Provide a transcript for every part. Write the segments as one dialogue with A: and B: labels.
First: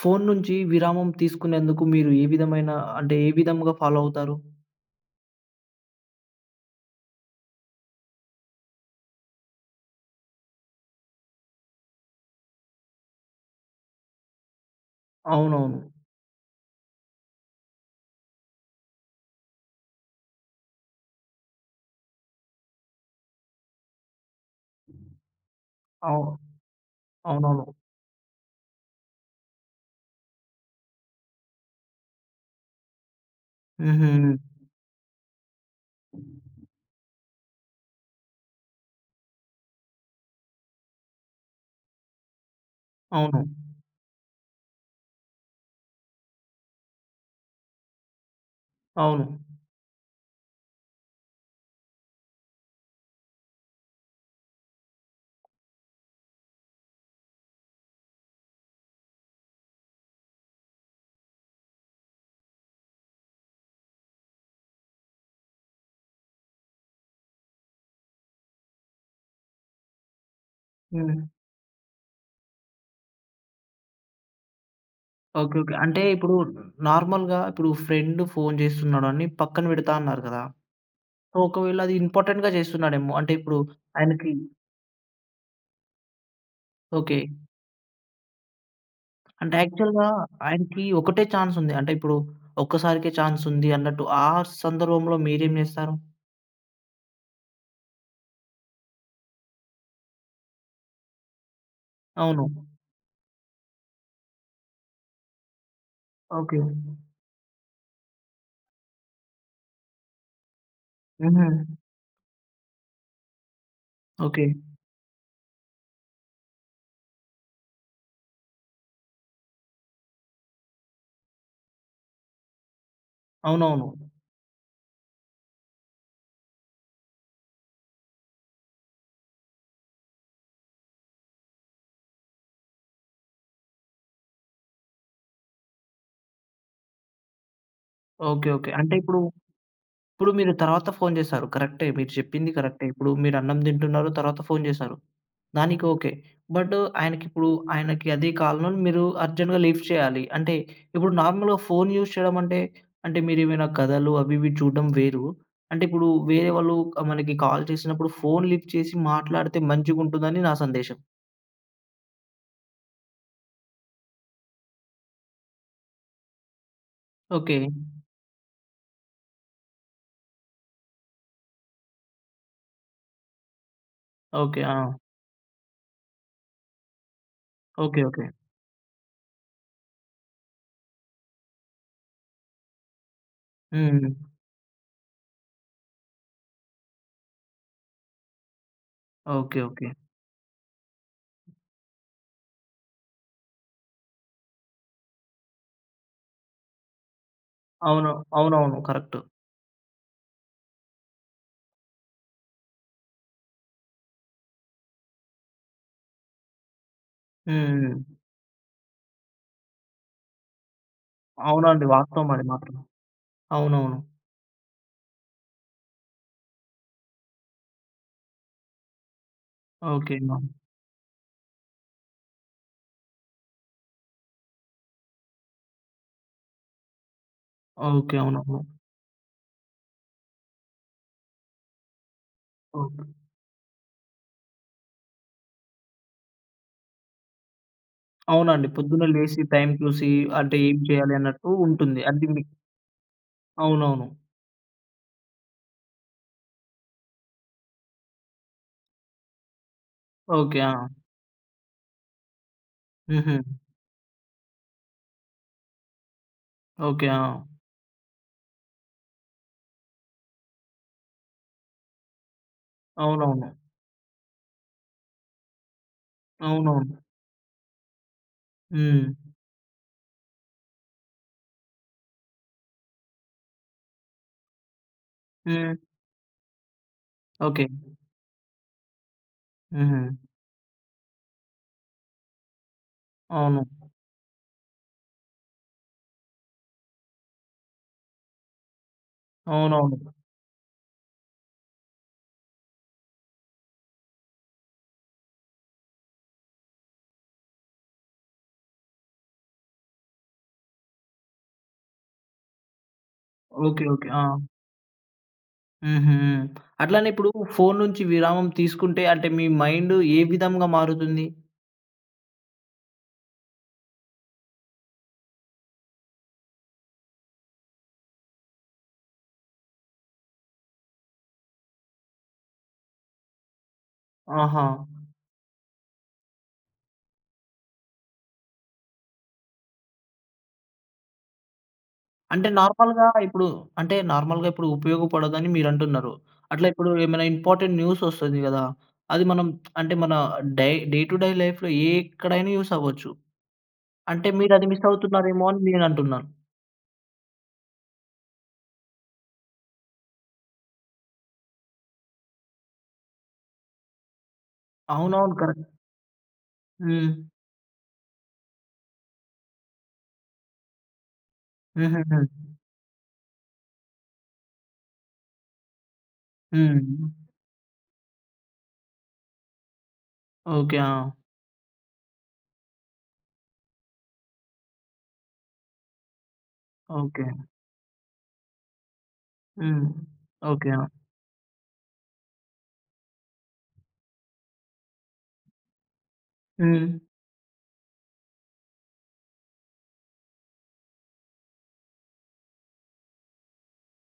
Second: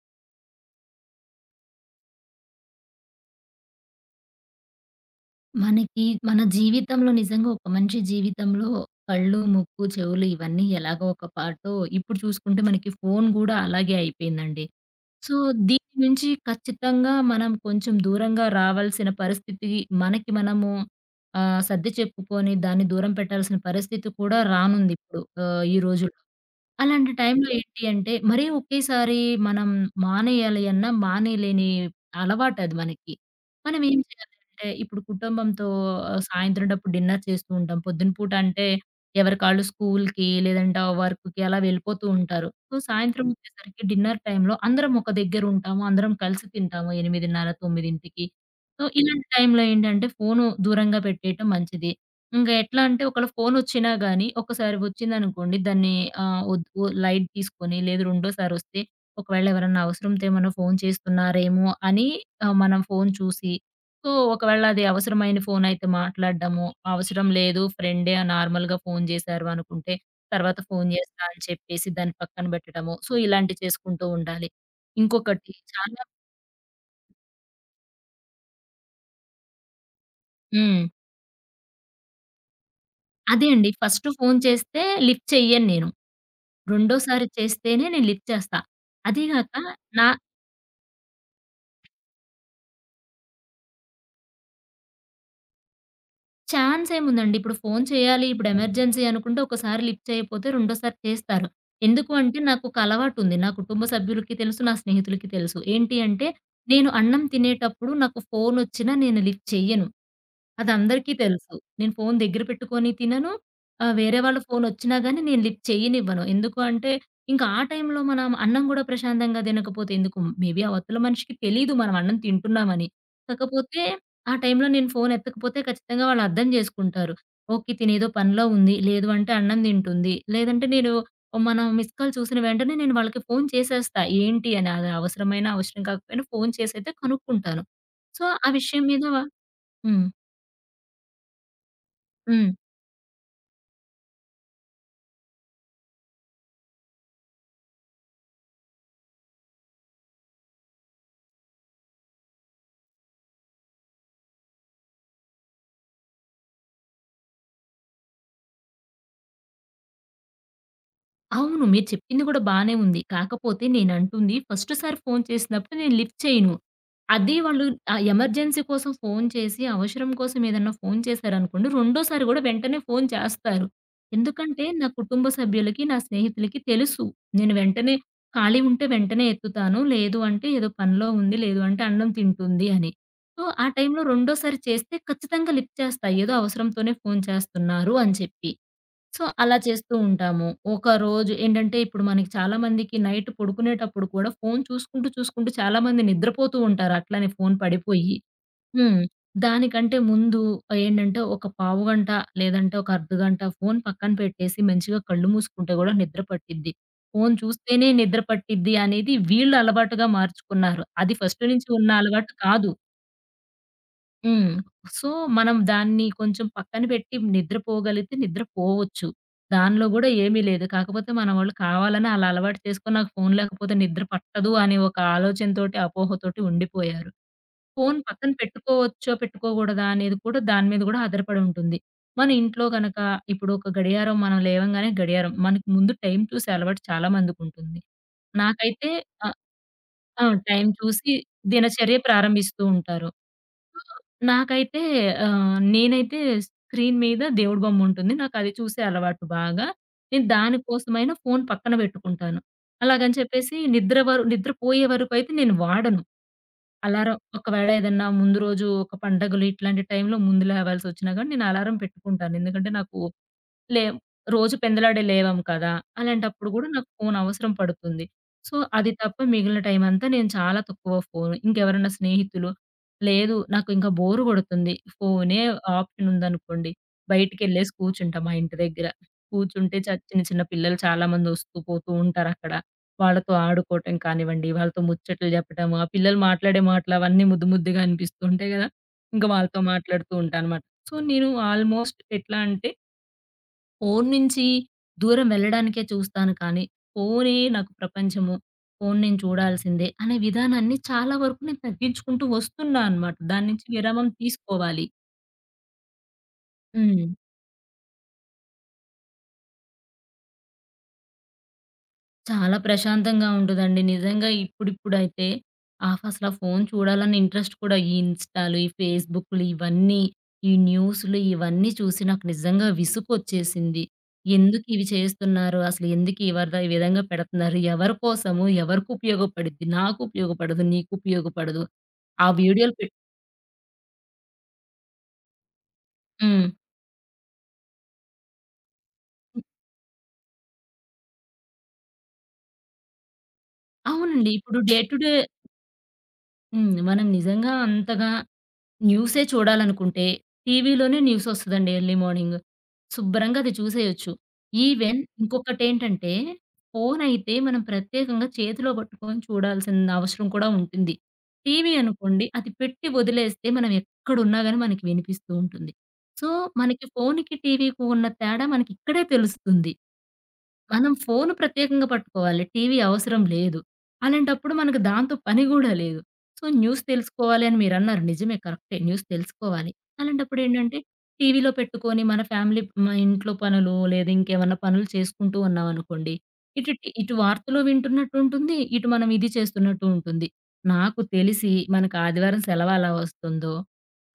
A: Phone నుంచి విరామం తీసుకునేందుకు మీరు ఏ విధమైన అంటే ఏ విధంగా ఫాలో అవుతారు?
B: మనకి మన జీవితంలో నిజంగా ఒక మనిషి జీవితంలో కళ్ళు, ముక్కు, చెవులు ఇవన్నీ ఎలాగో ఒక పాటో ఇప్పుడు చూసుకుంటే మనకి ఫోను గూడా అలాగే అయిపోయిందండి. సో,
A: అవునవును.
B: దీని నుంచి ఖచ్చితంగా మనం కొంచెం దూరంగా రావాల్సిన పరిస్థితి మనకి మనము సర్ది చెప్పుకొని దాన్ని దూరం పెట్టాల్సిన పరిస్థితి కూడా రానుందిప్పుడు ఈ రోజుల్లో.
A: అవు
B: అలాంటి టైంలో
A: అవునవును.
B: ఏంటి అంటే, మరీ ఒకేసారి మనం మానేయాలి అన్నా మానేయలేని అలవాటది మనకి. మనం ఏం
A: హుహు.
B: చేయాలంటే, ఇప్పుడు కుటుంబంతో సాయంత్రం టప్పుడు డిన్నర్ చేస్తూ ఉంటాం. పొద్దున పూట అంటే ఎవరి కాళ్ళు స్కూల్‌కి లేదంటే వర్క్‌కి అలా వెళ్ళిపోతూ ఉంటారు. సో, సాయంత్రం
A: అవును.
B: వచ్చేసరికి డిన్నర్ టైంలో అందరం ఒక దగ్గర ఉంటాము. అందరం కలిసి తింటాము 8:30, 9కి. సో,
A: అవును.
B: ఇలాంటి టైంలో ఏంటంటే, ఫోను దూరంగా పెట్టేయటం మంచిది. ఇంక ఎట్లా అంటే ఒకవేళ ఫోనొచ్చినా గాని, ఒక్కసారి వచ్చిందనుకోండి దాన్ని ఆహ్, ఒద్ ఒ లైట్ తీసుకొని, లేదు రెండోసారొస్తే ఒకవేళ ఎవరన్నా అవసరంతో ఏమన్నా ఫోను చేస్తున్నారేమో అని మనం ఫోను చూసి, సో, ఒకవేళ అది అవసరమైన ఫోనయితే మాట్లాడడము, అవసరం లేదు ఫ్రెండే నార్మల్‌గా ఫోను జేశారు అనుకుంటే, తర్వాత ఫోను
A: హ్మ్.
B: జేస్తా అని చెప్పేసి దాన్ని పక్కన బెట్టడము. సో, ఇలాంటివి చేసుకుంటూ ఉండాలి. ఇంకొకటి
A: ఓకే. ఓకే.
B: చాలా
A: అంటే ఇప్పుడు నార్మల్‌గా ఇప్పుడు ఫ్రెండ్ ఫోను చేస్తున్నాడని పక్కన పెడతా అన్నారు కదా!
B: హ్మ్.
A: సో, ఒకవేళ అది ఇంపార్టెంట్‌గా చేస్తున్నాడేమో. అంటే
B: అదే
A: ఇప్పుడు
B: అండి. ఫస్ట్
A: ఆయనకి
B: ఫోను చేస్తే లిఫ్ట్ చెయ్యను నేను.
A: ఓకే.
B: రెండోసారి చేస్తేనే నేనిచ్చేస్తా. అదీ గాక
A: అంటే
B: నా
A: యాక్చువల్‌గా ఆయనకి ఒకటే ఛాన్స్ ఉంది. అంటే ఇప్పుడు ఒక్కసారికే ఛాన్స్ ఉంది అన్నట్టు ఆ సందర్భంలో మీరేం చేస్తారు?
B: ఛాన్స్ ఏముందండి. ఇప్పుడు ఫోను చేయాలి, ఇప్పుడు ఎమర్జెన్సీ అనుకుంటే ఒకసారి లిఫ్ట్ చేయకపోతే రెండోసారి చేస్తారు. ఎందుకు అంటే
A: అవును.
B: నాకొక అలవాటుంది. నా కుటుంబ సభ్యులకి తెలుసు, నా స్నేహితులకి తెలుసు. ఏంటి అంటే
A: ఓకే.
B: నేను అన్నం తినేటప్పుడు నాకు ఫోనొచ్చినా నేను లిఫ్ట్ చెయ్యను. అదందరికీ
A: హుహు.
B: తెలుసు. నేను ఫోను దగ్గర పెట్టుకొని తినను. వేరే వాళ్ళ
A: ఓకే.
B: ఫోనొచ్చినా గానీ నేను లిఫ్ట్ చెయ్యనివ్వను. ఎందుకు అంటే ఇంకా ఆ టైంలో మనం అన్నం గూడా ప్రశాంతంగా తినకపోతే ఎందుకు? మేబీ అవతల మనిషికి తెలీదు మనం అన్నం తింటున్నామని. కాకపోతే
A: అవునవును.
B: ఆ టైంలో నేను ఫోన్ ఎత్తకపోతే ఖచ్చితంగా వాళ్ళు అర్థం చేసుకుంటారు. ఓకే. తినేదో పనిలో ఉంది. లేదు అంటే అన్నం తింటుంది. లేదంటే నేను మనం మిస్డ్ కాల్ చూసిన వెంటనే నేను వాళ్ళకి ఫోన్ చేసేస్తా. ఏంటి అని అది అవసరమైనా, అవసరం కాకపోయినా ఫోన్ చేసైతే కనుక్కుంటాను. So,
A: okay.
B: ఆ
A: ఓకే.
B: విషయం
A: అంటే
B: మీద
A: ఇప్పుడు,
B: హ్మ్.
A: ఇప్పుడు మీరు తర్వాత ఫోను జేశారు. కరెక్టే. మీరు
B: హ్మ్.
A: చెప్పింది కరెక్టే. ఇప్పుడు మీరు అన్నం తింటున్నారు. తర్వాత ఫోను జేశారు. దానికి ఓకే. బట్ ఆయనకిప్పుడు ఆయనకి అదే కాలంలో మీరు అర్జెంట్‌గా లిఫ్ట్ చేయాలి. అంటే ఇప్పుడు నార్మల్‌గా ఫోను యూజ్ చేయడం అంటే మీరేమైనా కథలు అవి ఇవి చూడడం వేరు. అంటే ఇప్పుడు వేరే వాళ్ళు మనకి కాల్ చేసినప్పుడు ఫోను లిఫ్ట్ చేసి మాట్లాడితే మంచిగుంటుందని నా సందేశం.
B: అవును. మీరు చెప్పింది గూడా బానే ఉంది. కాకపోతే నేనంటుంది ఫస్ట్ సారి ఫోను చేసినప్పుడు నేను లిఫ్ట్ చేయను. అది
A: ఓకే.
B: వాళ్ళు ఎమర్జెన్సీ కోసం ఫోను చేసి, అవసరం కోసం ఏదన్నా ఫోను చేశారనుకోండి, రెండోసారి గూడా వెంటనే ఫోను చేస్తారు.
A: ఓకే.
B: ఎందుకంటే
A: ఆ!
B: నా కుటుంబ సభ్యులకి, నా స్నేహితులకి తెలుసు. నేను వెంటనే
A: ఓకే. ఓకే.
B: ఖాళీ ఉంటే వెంటనే ఎత్తుతాను. లేదు అంటే ఏదో పనిలో ఉంది. లేదు అంటే అన్నం తింటుంది అని. సో, ఆ టైంలో
A: హ్మ్.
B: రెండోసారి చేస్తే ఖచ్చితంగా లిఫ్ట్ చేస్తా. ఏదో అవసరంతోనే ఫోను చేస్తున్నారు అని చెప్పి. సో, అలా
A: ఓకే. ఓకే.
B: చేస్తూ ఉంటాము. ఒక రోజు ఏంటంటే ఇప్పుడు మనకి చాలామందికి నైట్ పడుకునేటప్పుడు కూడా ఫోను చూసుకుంటూ, చూసుకుంటూ చాలామంది నిద్రపోతూ ఉంటారు అట్లనే ఫోను
A: అవును.
B: పడిపోయి.
A: అవునవును.
B: హ్మ్.
A: కరెక్టు.
B: దానికంటే ముందు ఏంటంటే ఒక పావుగంట లేదంటే ఒక అర్ధగంట ఫోను పక్కన పెట్టేసి మంచిగా కళ్ళు మూసుకుంటే గూడా నిద్ర పట్టిద్ది. ఫోను చూస్తేనే
A: హ్మ్.
B: నిద్ర పట్టిద్ది అనేది వీళ్ళు అలవాటుగా మార్చుకున్నారు. అది ఫస్ట్ నుంచి
A: అవునండి.
B: ఉన్న
A: వాస్తవం
B: అలవాటు
A: అది
B: కాదు.
A: మాత్రం. అవునవును.
B: హ్మ్. సో, మనం దాన్ని కొంచెం పక్కన పెట్టి నిద్రపోగలిగితే నిద్రపోవచ్చు. దానిలో గూడా
A: ఓకే.
B: ఏమీ
A: అవును.
B: లేదు. కాకపోతే మన వాళ్ళు కావాలని అలా అలవాటు చేసుకొని నాకు ఫోను లేకపోతే నిద్ర పట్టదు అనే ఒక ఆలోచనతోటి, అపోహతోటి ఉండిపోయారు. Phone
A: okay.
B: పక్కన
A: అవునవును.
B: పెట్టుకోవచ్చో, పెట్టుకోకూడదా అనేది కూడా దాని మీద గూడా ఆధారపడి ఉంటుంది. మన ఇంట్లో గనక
A: ఓకే.
B: ఇప్పుడు ఒక గడియారం మనం లేవంగానే గడియారం మనకు ముందు టైం చూసే అలవాటు చాలా మందికుంటుంది.
A: అవునండి.
B: నాకైతే
A: పొద్దున్నే
B: ఆహ్,
A: లేసి టైం చూసి
B: ఆ!
A: అంటే
B: టైం
A: ఏం
B: చూసి
A: చేయాలి అన్నట్టు
B: దినచర్య
A: ఉంటుంది. అది మీ
B: ప్రారంభిస్తూ ఉంటారు. ఆ!
A: అవునవును.
B: నాకైతే నేనైతే స్క్రీన్ మీద దేవుడి బొమ్ముంటుంది. నాకది చూసే అలవాటు బాగా. నేను
A: ఓకే. ఆ!
B: దానికోసమైనా ఫోను పక్కన బెట్టుకుంటాను. అలాగని
A: హుహు.
B: చెప్పేసి నిద్రపోయే వరకైతే నేను వాడను.
A: ఓకే.
B: అలారం
A: ఆ!
B: ఒకవేళ ఏదన్నా ముందు రోజు ఒక పండగలు ఇట్లాంటి టైంలో ముందు లేవాల్సొచ్చినా గానీ నేను అలారం పెట్టుకుంటాను. ఎందుకంటే నాకు
A: అవునవును.
B: లేవు. రోజు పెందలాడే లేవం కదా! అలాంటప్పుడు గూడా నాకు
A: అవునవును.
B: ఫోను అవసరం పడుతుంది. సో, అది
A: హ్మ్.
B: తప్ప మిగిలిన టైమంతా నేను చాలా తక్కువ ఫోను. ఇంకెవరన్నా స్నేహితులు, లేదు నాకు ఇంకా బోరు గొడుతుంది. ఫోనే
A: హ్మ్.
B: ఆప్షన్ ఉందనుకోండి.
A: ఓకే.
B: బయటికెళ్ళేసి కూర్చుంటా మా ఇంటి దగ్గర. కూర్చుంటే
A: హుహు.
B: చిన్న చిన్న పిల్లలు చాలామంది ఒస్తూ పోతూ ఉంటారక్కడ. వాళ్ళతో
A: అవును.
B: ఆడుకోవటం కానివ్వండి, వాళ్ళతో ముచ్చట్లు జెప్పటం, ఆ పిల్లలు మాట్లాడే మాటలు అవన్నీ ముద్దు ముద్దుగా అనిపిస్తూ ఉంటాయి గదా! ఇంక వాళ్ళతో
A: అవునవును.
B: మాట్లాడుతూ ఉంటానమాట. సో, నేను ఆల్‌మోస్ట్ ఎట్లా అంటే ఫోను నుంచి దూరం వెళ్ళడానికే చూస్తాను కానీ, ఫోనే నాకు ప్రపంచము. ఫోను నేను చూడాల్సిందే అనే విధానాన్ని చాలా వరకు నేను తగ్గించుకుంటూ వస్తున్నా అనమాట. దాని నుంచి
A: ఓకే.
B: విరామం
A: ఓకే. ఆ!
B: తీసుకోవాలి.
A: హుహు. హ్మ్.
B: హ్మ్.
A: అట్లానే ఇప్పుడు ఫోను నుంచి విరామం తీసుకుంటే అంటే మీ మైండ్ ఏ విధంగా మారుతుంది?
B: చాలా ప్రశాంతంగా ఉంటదండి. నిజంగా ఇప్పుడిప్పుడైతే అసల ఫోను చూడాలన్న ఇంట్రెస్ట్ కూడా ఈ ఇన్‌స్టాలు, ఈ ఫేస్‌బుక్‌లు ఇవన్నీ, ఈ న్యూస్‌లు ఇవన్నీ చూసి నాకు నిజంగా విసుగొచ్చేసింది.
A: ఆహా!
B: ఎందుకు ఇవి చేస్తున్నారు? అసలు ఎందుకు ఈ వరద ఈ విధంగా పెడుతున్నారు? ఎవరి కోసము? ఎవరికి ఉపయోగపడిద్ది? నాకు ఉపయోగపడదు. నీకు ఉపయోగపడదు. ఆ
A: అంటే
B: వీడియోలు పెట్
A: నార్మల్‌గా ఇప్పుడు అంటే నార్మల్‌గా ఇప్పుడు ఉపయోగపడదని మీరంటున్నారు.
B: హ్మ్.
A: అట్లా ఇప్పుడు ఏమైనా ఇంపార్టెంట్ న్యూస్ ఒస్తది గదా! అది మనం అంటే మన డే టు డే లైఫ్‌లో ఎక్కడైనా యూజ్ అవ్వచ్చు. అంటే
B: అవునండి. ఇప్పుడు
A: మీరది
B: డే
A: మిస్
B: టు డే
A: అవుతున్నారేమో అని నేనంటున్నాను.
B: హ్మ్. మనం నిజంగా అంతగా న్యూసే చూడాలనుకుంటే టీవీలోనే న్యూసొస్తదండి ఎర్లీ మార్నింగ్. శుభ్రంగా అది చూసేయొచ్చు. ఈవెన్
A: అవునవును. కరెక్ట్.
B: ఇంకొకటేంటంటే
A: హ్మ్.
B: ఫోనయితే మనం ప్రత్యేకంగా చేతిలో పట్టుకొని చూడాల్సిన అవసరం కూడా ఉంటుంది. టీవీ
A: హుహుహు.
B: అనుకోండి అది పెట్టి వదిలేస్తే మనం ఎక్కడున్నా గాని మనకి వినిపిస్తూ ఉంటుంది. సో, మనకి
A: హ్మ్.
B: ఫోనుకి, టీవీకి ఉన్న తేడా మనకిక్కడే తెలుస్తుంది.
A: ఓకే.
B: మనం
A: ఆ!
B: ఫోను ప్రత్యేకంగా పట్టుకోవాలి. టీవీ అవసరం లేదు. అలాంటప్పుడు మనకు దాంతో పని గూడా లేదు. So, news
A: okay.
B: తెలుసుకోవాలి అని మీరన్నారు. నిజమే కరెక్టే. న్యూస్ తెలుసుకోవాలి.
A: హ్మ్. ఓకే.
B: అలాంటప్పుడేంటంటే
A: ఆ!
B: టీవీలో పెట్టుకొని మన ఫ్యామిలీ మా ఇంట్లో పనులు లేదా ఇంకేమన్నా పనులు చేసుకుంటూ ఉన్నామనుకోండి.
A: హ్మ్.
B: ఇటు వార్తలు వింటున్నట్టు ఉంటుంది. ఇటు మనం ఇది చేస్తున్నట్టు ఉంటుంది. నాకు తెలిసి మనకు ఆదివారం సెలవు ఎలా వస్తుందో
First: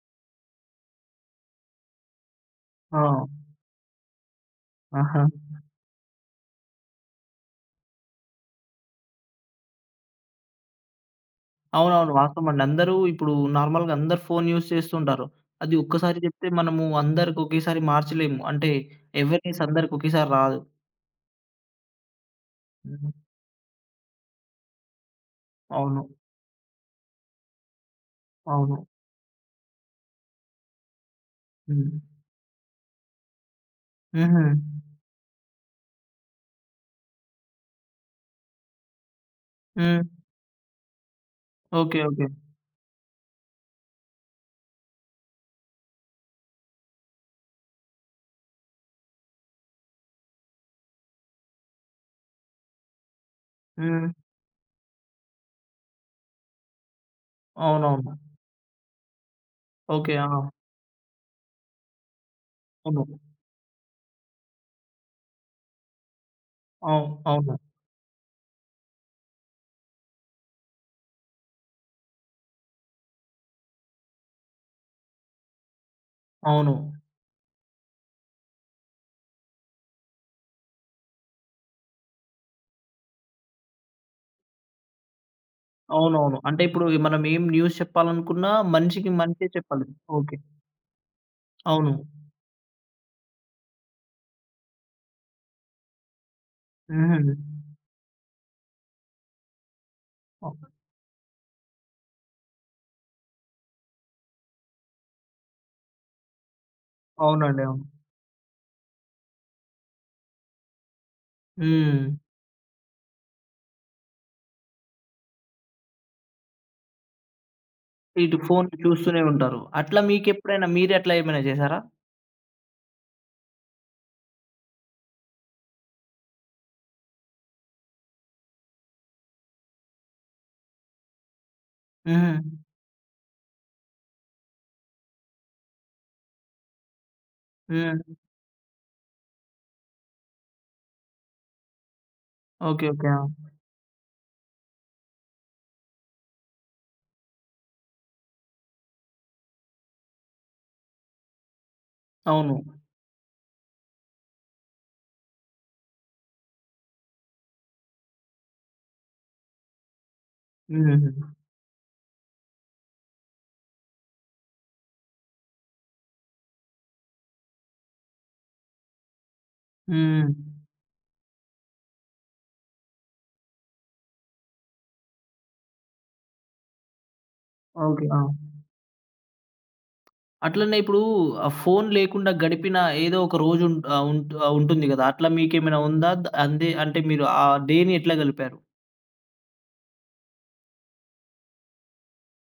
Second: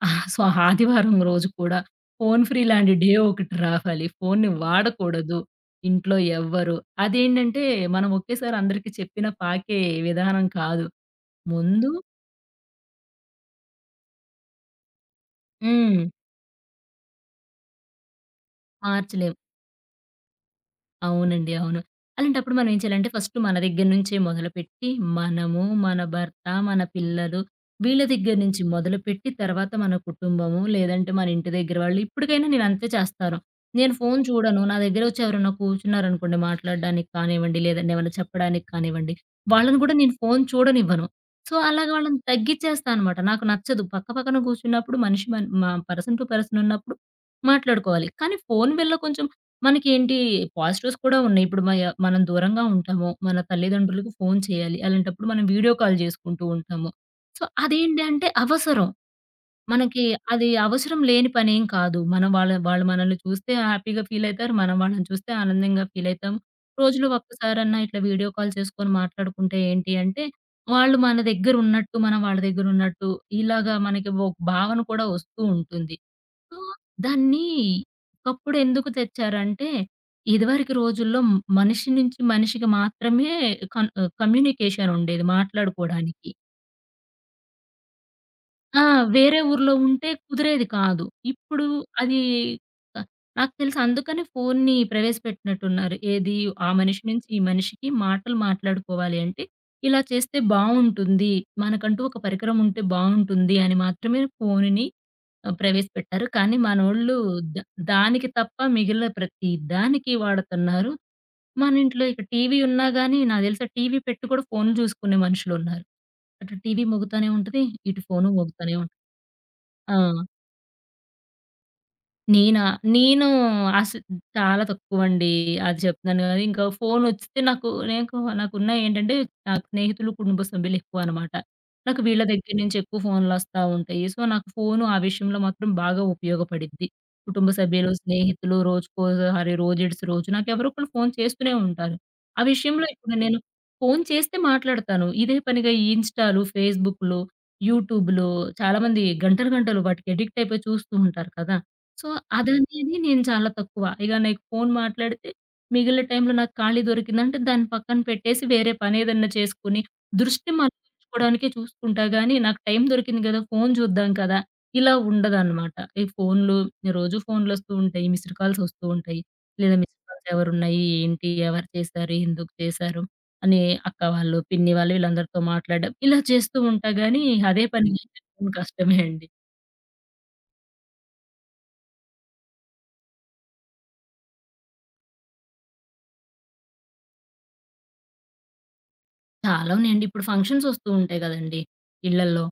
B: ఆ! సో, ఆదివారం రోజు కూడా ఫోను ఫ్రీ లాంటి
A: ఆ!
B: డే ఒకటి రావాలి. ఫోనుని
A: ఆహా!
B: వాడకూడదు. ఇంట్లో ఎవ్వరు. అదేంటంటే మనం ఒకేసారి అందరికి చెప్పిన పాకే విధానం కాదు. ముందు
A: అవునవును. వాస్తవం అండి. అందరూ ఇప్పుడు నార్మల్‌గా అందరూ ఫోను యూజ్ చేస్తుంటారు. అది
B: హ్మ్.
A: ఒక్కసారి చెప్తే మనము అందరికి ఒకేసారి మార్చలేము. అంటే
B: మార్చలేము.
A: అవేర్‌నెస్ అందరికి ఒకేసారి రాదు.
B: అవునండి. అవును. అలాంటప్పుడు మనం ఏం చేయాలంటే
A: హ్మ్.
B: ఫస్ట్ మన దగ్గర నుంచే మొదలుపెట్టి, మనము, మన
A: అవును.
B: భర్త, మన పిల్లలు వీళ్ళ దగ్గర నుంచి
A: అవును.
B: మొదలుపెట్టి తర్వాత మన కుటుంబము, లేదంటే మన ఇంటి దగ్గర
A: హ్మ్.
B: వాళ్ళు ఇప్పటికైనా నేను అంతే చేస్తాను. నేను ఫోను
A: హుహు.
B: చూడను. నా దగ్గర వచ్చి ఎవరైనా కూర్చున్నారనుకోండి మాట్లాడడానికి కానివ్వండి, లేదంటే ఏమైనా చెప్పడానికి కానివ్వండి, వాళ్ళని కూడా
A: హ్మ్.
B: నేను ఫోను చూడనివ్వను. సో, అలాగ
A: ఓకే.
B: వాళ్ళని
A: ఓకే.
B: తగ్గిచ్చేస్తా అనమాట. నాకు నచ్చదు. పక్క పక్కన కూర్చున్నప్పుడు మనిషి మన్ మా పర్సన్ టు పర్సన్ ఉన్నప్పుడు మాట్లాడుకోవాలి. కానీ ఫోను వల్ల కొంచెం మనకేంటి పాజిటివ్స్ కూడా ఉన్నాయి. ఇప్పుడు మనం దూరంగా ఉంటాము. మన
A: హ్మ్.
B: తల్లిదండ్రులకు ఫోను చేయాలి. అలాంటప్పుడు మనం వీడియో కాల్ జేసుకుంటూ ఉంటాము. సో,
A: అవునవును.
B: అదేంటంటే అవసరం. మనకి
A: ఓకే. ఆ!
B: అది అవసరం లేని పనేం కాదు. మనం వాళ్ళు మనల్ని
A: అవును.
B: చూస్తే హ్యాపీగా ఫీలయితారు. మనం వాళ్ళని చూస్తే ఆనందంగా ఫీలయితాం. రోజులో
A: అవును. అవును.
B: ఒక్కసారన్నా ఇట్లా వీడియో కాల్ చేసుకొని మాట్లాడుకుంటే ఏంటి అంటే, వాళ్ళు మన దగ్గరున్నట్టు, మనం వాళ్ళ దగ్గరున్నట్టు ఇలాగా మనకి ఒక భావన కూడా వస్తూ ఉంటుంది. సో,
A: అవును.
B: దాన్ని ఒకప్పుడు ఎందుకు తెచ్చారంటే, ఇదివరకు రోజుల్లో మనిషి నుంచి మనిషికి మాత్రమే కమ్యూనికేషన్ ఉండేది మాట్లాడుకోడానికి.
A: అవునవును. అంటే ఇప్పుడు మనం ఏం న్యూస్ చెప్పాలనుకున్నా
B: ఆ!
A: మనిషికి
B: వేరే
A: మనిషే
B: ఊర్లో
A: చెప్పాలి.
B: ఉంటే
A: ఓకే.
B: కుదిరేది కాదు. ఇప్పుడు
A: అవును.
B: అది ఆహ్, నాకు తెలిసి అందుకనే ఫోన్ని ప్రవేశపెట్టినట్టున్నారు. ఏది ఆ మనిషి నుంచి
A: హుహు.
B: ఈ మనిషికి మాటలు మాట్లాడుకోవాలి అంటే, ఇలా చేస్తే
A: అ
B: బావుంటుంది. మనకంటూ ఒక పరికరం ఉంటే బావుంటుంది అని మాత్రమే ఫోనుని ప్రవేశపెట్టారు. కానీ మనోళ్ళు ద
A: అవునండి. అవును.
B: దానికి తప్ప మిగిలిన ప్రతి దానికి వాడుతున్నారు. మన ఇంట్లో
A: హ్మ్.
B: ఇక టీవీ ఉన్నా గానీ నాకు తెలిసి ఆ టీవీ పెట్టి కూడా ఫోన్‌లు చూసుకునే మనుషులున్నారు. అటు టీవీ మోగుతానే ఉంటది. ఇటు ఫోను
A: ఇటు ఫోన్
B: మోగుతానే ఉంటది.
A: చూస్తూనే ఉంటారు.
B: ఆ!
A: అట్లా మీకెప్పుడైనా మీరట్లా ఏమైనా చేశారా?
B: నేనా? నేను అసలు చాలా తక్కువండి. అది చెప్తున్నాను కదా! ఇంకా ఫోనొచ్చితే నాకు నాకు నాకున్నయేంటంటే నాకు స్నేహితులు, కుటుంబ సభ్యులు ఎక్కువనమాట. నాకు వీళ్ళ
A: హ్మ్.
B: దగ్గర నుంచి ఎక్కువ ఫోన్‌లొస్తా ఉంటాయి. సో, నాకు ఫోను ఆ విషయంలో మాత్రం బాగా ఉపయోగపడిద్ది. కుటుంబ సభ్యులు,
A: హ్మ్.
B: స్నేహితులు రోజుకోసారి, రోజిడిసి రోజు నాకెవరో ఒకళ్ళు ఫోను చేస్తూనే ఉంటారు. ఆ
A: ఓకే.
B: విషయంలో
A: ఓకే.
B: ఇప్పుడు
A: ఆ!
B: నేను ఫోను చేస్తే మాట్లాడతాను. ఇదే పనిగా ఈ ఇన్‌స్టాలు, ఫేస్‌బుక్‌లు, యూట్యూబ్‌లు చాలామంది గంటలు గంటలు వాటికి అడిక్ట్ అయిపోయి చూస్తూ ఉంటారు కదా! సో,
A: అవును.
B: అదనేది నేను చాలా తక్కువ. ఇగ నీకు ఫోను మాట్లాడితే మిగిలిన టైంలో నాకు ఖాళీ దొరికిందంటే దాన్ని పక్కన పెట్టేసి వేరే పనేదన్నా చేసుకొని, దృష్టి
A: హ్మ్.
B: మళ్లించుకోవడానికే చూసుకుంటా గానీ, నాకు టైం దొరికింది గదా! ఫోను చూద్దాం కదా! ఇలా ఉండదనమాట. ఈ ఫోనులు రోజు ఫోనులొస్తూ ఉంటాయి. మిస్డ్ కాల్స్ ఒస్తూ ఉంటాయి. లేదా మిస్డ్ కాల్స్
A: హ్మ్.
B: ఎవరున్నాయి? ఏంటి? ఎవరు చేశారు? ఎందుకు చేశారు? అని అక్క వాళ్ళు, పిన్ని వాళ్ళు వీళ్ళందరితో మాట్లాడడం ఇలా చేస్తూ ఉంటా గానీ, అదే పనిగా
A: ఓకే.
B: అయితే
A: ఆ!
B: ఫోను కష్టమే అండి.
A: అట్లనే ఇప్పుడు ఆ ఫోన్ లేకుండా గడిపిన ఏదో ఒక రోజు ఉం ఆహ్, ఉంట్ ఆహ్, ఉంటుంది గదా! అట్లా మీకేమైనా ఉందా? ద అందే అంటే మీరు ఆ డేని ఎట్లా గలిపారు?
B: చాలా ఉన్నాయండి. ఇప్పుడు ఫంక్షన్స్ వస్తూ ఉంటాయి గదండీ! ఇళ్ళల్లో.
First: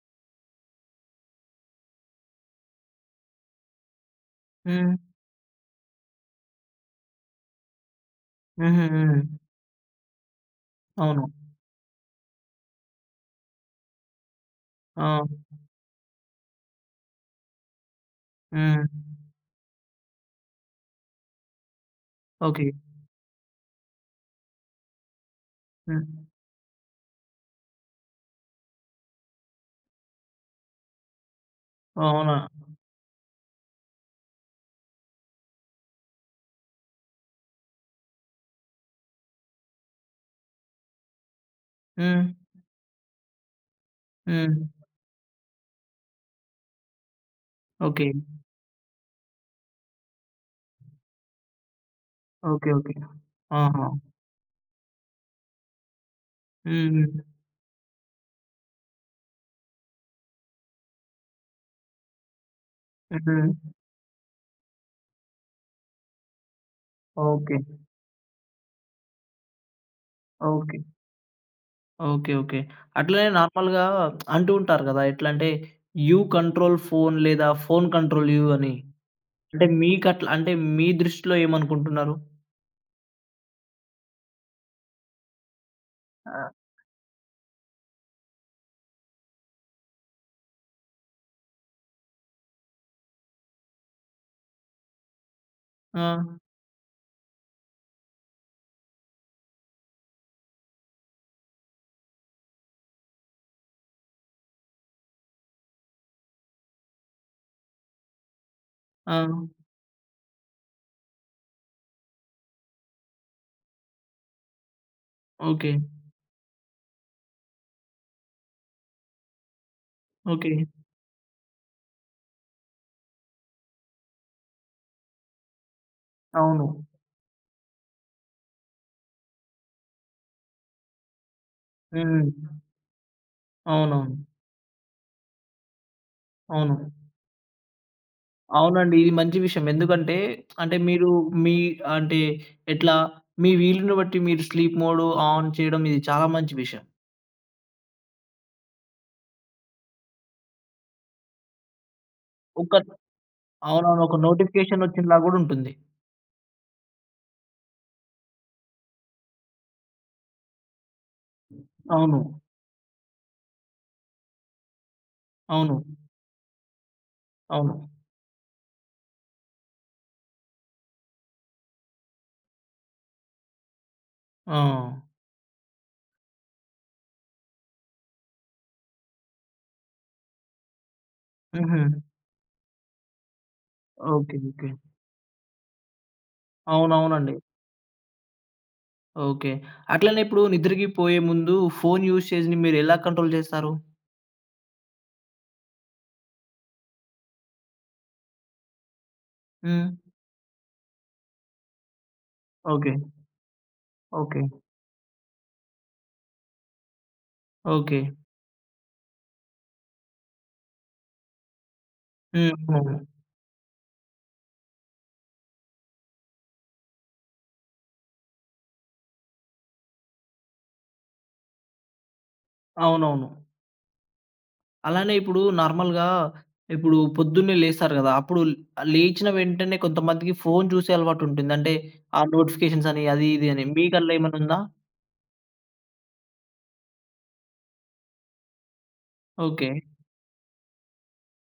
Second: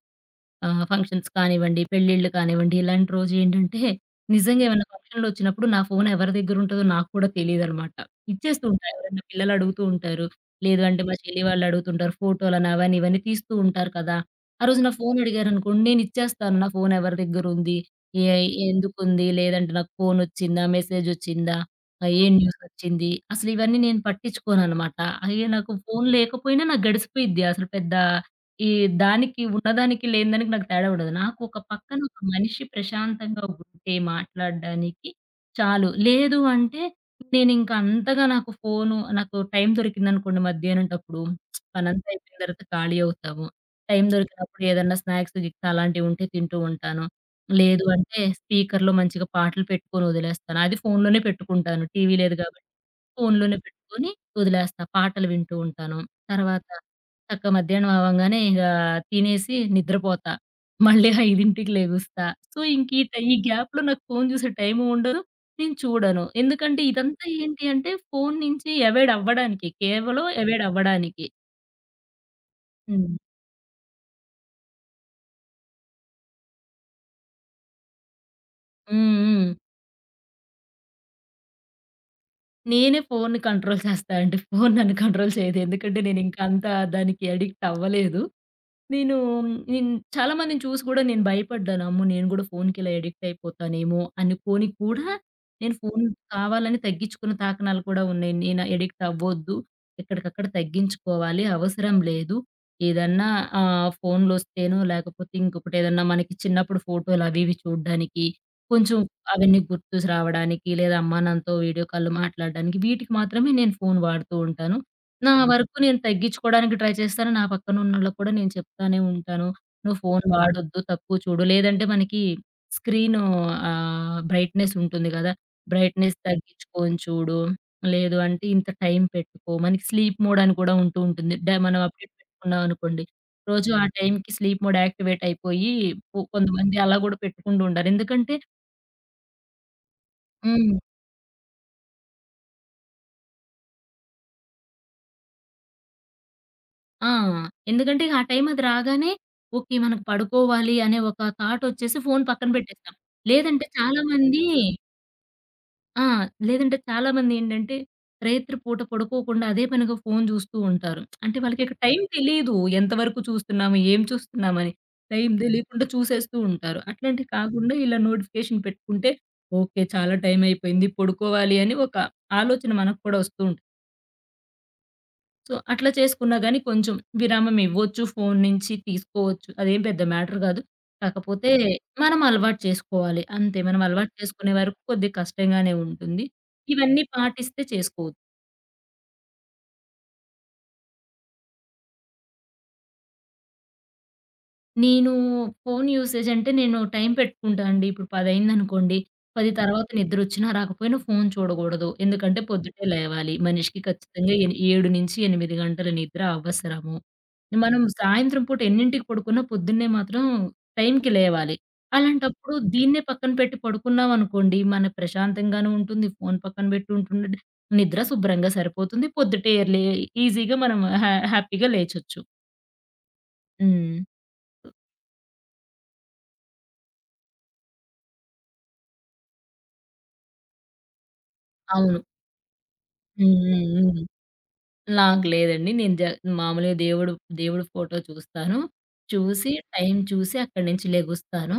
B: ఫంక్షన్స్ కానివ్వండి, పెళ్ళిళ్ళు కానివ్వండి, ఇలాంటి రోజు ఏంటంటే నిజంగా ఏమైనా
A: హ్మ్.
B: ఫంక్షన్‌లొచ్చినప్పుడు నా ఫోన్ ఎవరి దగ్గర ఉంటదో నాకు కూడా తెలీదనమాట. ఇచ్చేస్తూ
A: హుహు.
B: ఉంటా. ఎవరైనా
A: హ్మ్.
B: పిల్లలు అడుగుతూ ఉంటారు. లేదు అంటే మా
A: అవును.
B: చెల్లి వాళ్ళు అడుగుతుంటారు. ఫోటోలని అవని ఇవని తీస్తూ ఉంటారు కదా! ఆ రోజు నా ఫోన్
A: ఆ!
B: అడిగారనుకోండి నేను ఇచ్చేస్తాను. నా ఫోన్ ఎవరి దగ్గర ఉంది? ఏ
A: హ్మ్.
B: ఎందుకుంది? లేదంటే నాకు ఫోన్ వచ్చిందా? మెసేజ్ వచ్చిందా? ఏ న్యూస్
A: ఓకే.
B: వచ్చింది? అసలు ఇవన్నీ నేను పట్టించుకోననమాట. అయ్యో! నాకు ఫోన్
A: హ్మ్.
B: లేకపోయినా నాకు గడిసిపోయిద్ది. అసలు పెద్ద ఈ దానికి ఉన్నదానికి లేని దానికి నాకు తేడా ఉండదు. నాకు ఒక పక్కన ఒక
A: అవునా?
B: మనిషి ప్రశాంతంగా ఉంటే మాట్లాడడానికి చాలు. లేదు అంటే నేనింక అంతగా నాకు ఫోను నాకు టైం దొరికిందనుకోండి మధ్యాహ్నంటప్పుడు పనంతా
A: హ్మ్.
B: అయిపోయిన తర్వాత ఖాళీ అవుతాము. టైం
A: హ్మ్.
B: దొరికినప్పుడు ఏదన్నా స్నాక్స్ గిక్స్ అలాంటివి ఉంటే తింటూ ఉంటాను. లేదు
A: ఓకే.
B: అంటే స్పీకర్‌లో మంచిగా పాటలు పెట్టుకొని వదిలేస్తాను. అది ఫోనులోనే పెట్టుకుంటాను. టీవీ లేదు కాబట్టి
A: ఓకే. ఓకే.
B: ఫోన్‌లోనే
A: ఆహా!
B: పెట్టుకొని వదిలేస్తా. పాటలు వింటూ ఉంటాను. తర్వాత
A: హ్మ్. హ్మ్.
B: చక్క మధ్యాహ్నం అవ్వంగానే ఇగ తినేసి నిద్రపోతా. మళ్ళీ 5కి లెగుస్తా. సో, ఇంక ఈ
A: హ్మ్.
B: గ్యాప్‌లో నాకు ఫోను చూసే టైము ఉండదు. నేను చూడను. ఎందుకంటే ఇదంతా
A: ఓకే.
B: ఏంటి అంటే ఫోను నుంచి అవాయిడ్ అవ్వడానికి. కేవలం అవాయిడ్
A: ఓకే.
B: అవ్వడానికి.
A: ఓకే. ఓకే.
B: హ్మ్.
A: అట్లనే నార్మల్‌గా అంటూ ఉంటారు గదా! ఎట్లంటే యూ కంట్రోల్ ఫోన్ లేదా ఫోన్ కంట్రోల్ యూ అని.
B: హ్మ్. హ్మ్.
A: అంటే మీకట్లా అంటే మీ దృష్టిలో ఏమనుకుంటున్నారు?
B: నేనే ఫోనుని కంట్రోల్ చేస్తా అండి. ఫోను నన్ను కంట్రోల్ చేయదు. ఎందుకంటే
A: ఆ!
B: నేనింక అంత దానికి అడిక్ట్ అవ్వలేదు. నేను నేను చాలా మందిని చూసి కూడా నేను భయపడ్డాను. అమ్మో! నేను కూడా ఫోన్‌కి ఇలా అడిక్ట్ అయిపోతానేమో అనుకోని కూడా నేను ఫోన్
A: ఆ!
B: కావాలని తగ్గించుకున్న తాకనాలు కూడా ఉన్నాయి. నేను అడిక్ట్ అవ్వొద్దు. ఎక్కడికక్కడ తగ్గించుకోవాలి. అవసరం లేదు. ఏదన్నా ఫోన్‌లొస్తేనో లేకపోతే ఇంకొకటి ఏదన్నా మనకి చిన్నప్పుడు ఫోటోలు అవి ఇవి చూడ్డానికి, కొంచెం
A: ఆ!
B: అవన్నీ గుర్తు రావడానికి లేదా అమ్మానాన్నతో వీడియో కాల్‌లో మాట్లాడడానికి వీటికి మాత్రమే నేను ఫోన్ వాడుతూ ఉంటాను. నా హ్మ్.
A: ఓకే.
B: వరకు నేను తగ్గించుకోవడానికి ట్రై చేస్తాను. నా పక్కనున్నోళ్ళకి కూడా నేను చెప్తానే ఉంటాను. "నువ్వు ఫోను హ్మ్.
A: ఓకే.
B: వాడొద్దు, తక్కువ చూడు." లేదంటే మనకి స్క్రీను బ్రైట్‌నెస్ ఉంటుంది కదా! బ్రైట్‌నెస్ హ్మ్.
A: అవును.
B: తగ్గించుకొని చూడు. లేదు అంటే ఇంత టైం పెట్టుకో. మనకి స్లీప్ మోడ్ అని కూడా ఉంటూ ఉంటుంది. మనం అప్డేట్
A: హ్మ్.
B: పెట్టుకున్నాం అనుకోండి. రోజు ఆ హ్మ్.
A: అవునవును.
B: టైంకి స్లీప్ మోడ్ యాక్టివేట్ అయిపోయి,
A: అవును.
B: కొంతమంది అలా కూడా పెట్టుకుంటూ ఉంటారు. ఎందుకంటే
A: అవునండి. ఇది మంచి విషయం. ఎందుకంటే
B: హ్మ్.
A: అంటే మీరు మీ అంటే ఎట్లా మీ వీలుని బట్టి మీరు స్లీప్ మోడ్ ఆన్ చేయడం ఇది చాలా మంచి విషయం.
B: ఆ! ఎందుకంటే ఆ టైం అది రాగానే ఓకే. మనకు పడుకోవాలి అనే ఒక థాట్ వచ్చేసి ఫోను పక్కన
A: ఒక
B: పెట్టేస్తాం. లేదంటే
A: అవునవును. ఒక
B: చాలామంది
A: నోటిఫికేషన్ వచ్చినలా గూడా ఉంటుంది.
B: ఆ! లేదంటే చాలామంది ఏంటంటే రేత్రి పూట పడుకోకుండా అదే పనిగా ఫోను చూస్తూ ఉంటారు. అంటే వాళ్ళకి ఇక టైం
A: అవును.
B: తెలీదు. ఎంతవరకు చూస్తున్నాము? ఏం చూస్తున్నామని? టైం
A: అవును.
B: తెలీకుండా చూసేస్తూ ఉంటారు. అట్లాంటివి కాకుండా
A: అవును.
B: ఇలా నోటిఫికేషన్ పెట్టుకుంటే ఓకే. చాలా టైం అయిపోయింది. పడుకోవాలి అని ఒక ఆలోచన మనకు కూడా వస్తూ ఉంటుంది.
A: ఆ!
B: సో, అట్లా చేసుకున్నా గాని కొంచెం విరామం ఇవ్వచ్చు. ఫోను నుంచి తీసుకోవచ్చు. అదేం పెద్ద మ్యాటర్ గాదు. కాకపోతే హ్మ్.
A: హుహు.
B: మనం అలవాటు చేసుకోవాలి. అంతే. మనం అలవాటు
A: ఓకే.
B: చేసుకునే
A: ఓకే.
B: వరకు కొద్దిగా కష్టంగానే ఉంటుంది. ఇవన్నీ
A: అవునవునండి.
B: పాటిస్తే చేసుకోవచ్చు.
A: ఓకే. అట్లనే ఇప్పుడు నిద్రకి పోయే ముందు ఫోను యూసేజ్‌ని మీరెలా కంట్రోల్ చేస్తారు?
B: నేను ఫోను యూసేజ్ అంటే నేను టైం పెట్టుకుంటా అండి. ఇప్పుడు 10 అయిందనుకోండి, 10 తర్వాత
A: హ్మ్.
B: నిద్రొచ్చినా రాకపోయినా ఫోను చూడగూడదు. ఎందుకంటే పొద్దుటే
A: ఓకే.
B: లేవాలి. మనిషికి ఖచ్చితంగా
A: ఓకే.
B: 7-8 గంటల నిద్ర అవసరము. మనం
A: ఓకే.
B: సాయంత్రం పూట ఎన్నింటికి పడుకున్నా పొద్దున్నే మాత్రం టైంకి లేవాలి. అలాంటప్పుడు
A: హ్మ్. అవును.
B: దీన్నే పక్కన పెట్టి పడుకున్నామనుకోండి, మన ప్రశాంతంగాను ఉంటుంది. ఫోను పక్కన పెట్టి ఉంటుండండి. నిద్ర శుభ్రంగా సరిపోతుంది. పొద్దుటే ఎర్లీ ఈజీగా మనం హ్యాపీగా లేచొచ్చు.
A: అవునవును.
B: హ్మ్.
A: అలానే ఇప్పుడు నార్మల్‌గా ఇప్పుడు పొద్దున్నే లేస్తారు గదా! అప్పుడు లేచిన వెంటనే కొంతమందికి ఫోను చూసే అలవాటుంటుంది. అంటే
B: అవును.
A: ఆ నోటిఫికేషన్స్ అని అది
B: హ్మ్.
A: ఇది అని.
B: హ్మ్. హ్మ్.
A: మీకల్లా ఏమన్నుందా?
B: నాకు లేదండి. నేను జ మామూలుగా దేవుడు, దేవుడు ఫోటో చూస్తాను. చూసి
A: ఓకే.
B: టైం చూసి అక్కడి నుంచి లెగుస్తాను.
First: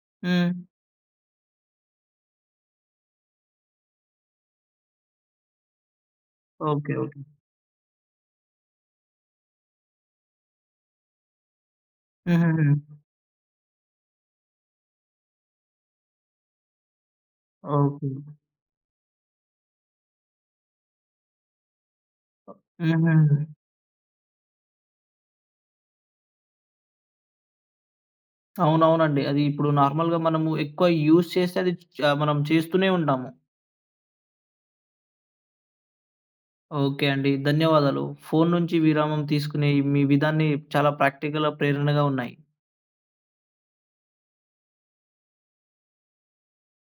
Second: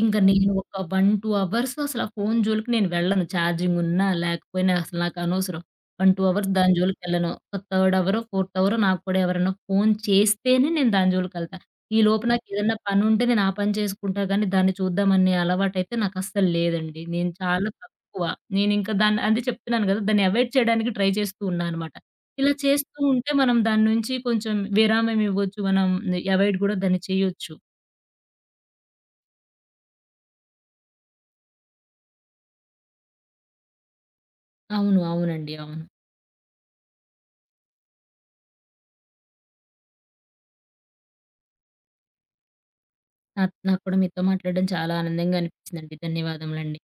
B: ఇంక
A: హ్మ్.
B: నేను ఒక 1, 2 అవర్స్ అసల ఫోను జోలికి నేను వెళ్ళను. ఛార్జింగ్ ఉన్నా లేకపోయినా అసలు నాకనవసరం. 1, 2 అవర్స్ దాని
A: ఓకే. ఓకే.
B: జోలికెళ్ళను. ఒక థర్డ్ అవరో, ఫోర్త్ అవరో నాకు కూడా ఎవరైనా ఫోను చేస్తేనే నేను దాని జోలికెళ్తా. ఈలోపు
A: హుహుహు.
B: నాకేదన్నా పనుంటే నేను ఆ పని చేసుకుంటా గానీ దాన్ని చూద్దామనే అలవాటైతే నాకస్సలు లేదండి. నేను చాలా
A: ఓకే.
B: తక్కువ. నేనింక దాన్ని అదే చెప్తున్నాను గదా! దాన్ని అవాయిడ్ చేయడానికి ట్రై చేస్తూ ఉన్నా అనమాట. ఇలా చేస్తూ
A: హుహు.
B: ఉంటే మనం దాని నుంచి కొంచెం విరామం ఇవ్వచ్చు. మనం అవాయిడ్ గూడా దాన్ని చేయొచ్చు.
A: అవునవునండి. అది ఇప్పుడు నార్మల్‌గా మనము ఎక్కువ యూజ్ చేస్తే అది మనం చేస్తూనే ఉంటాము.
B: అవును. అవునండి. అవును.
A: ఓకే అండి. ధన్యవాదాలు. ఫోను నుంచి విరామం తీసుకునే మీ విధాన్ని చాలా ప్రాక్టికల్‌గా ప్రేరణగా ఉన్నాయి.
B: నాకు కూడా మీతో మాట్లాడడం చాలా ఆనందంగా అనిపించిందండి. ధన్యవాదములండి.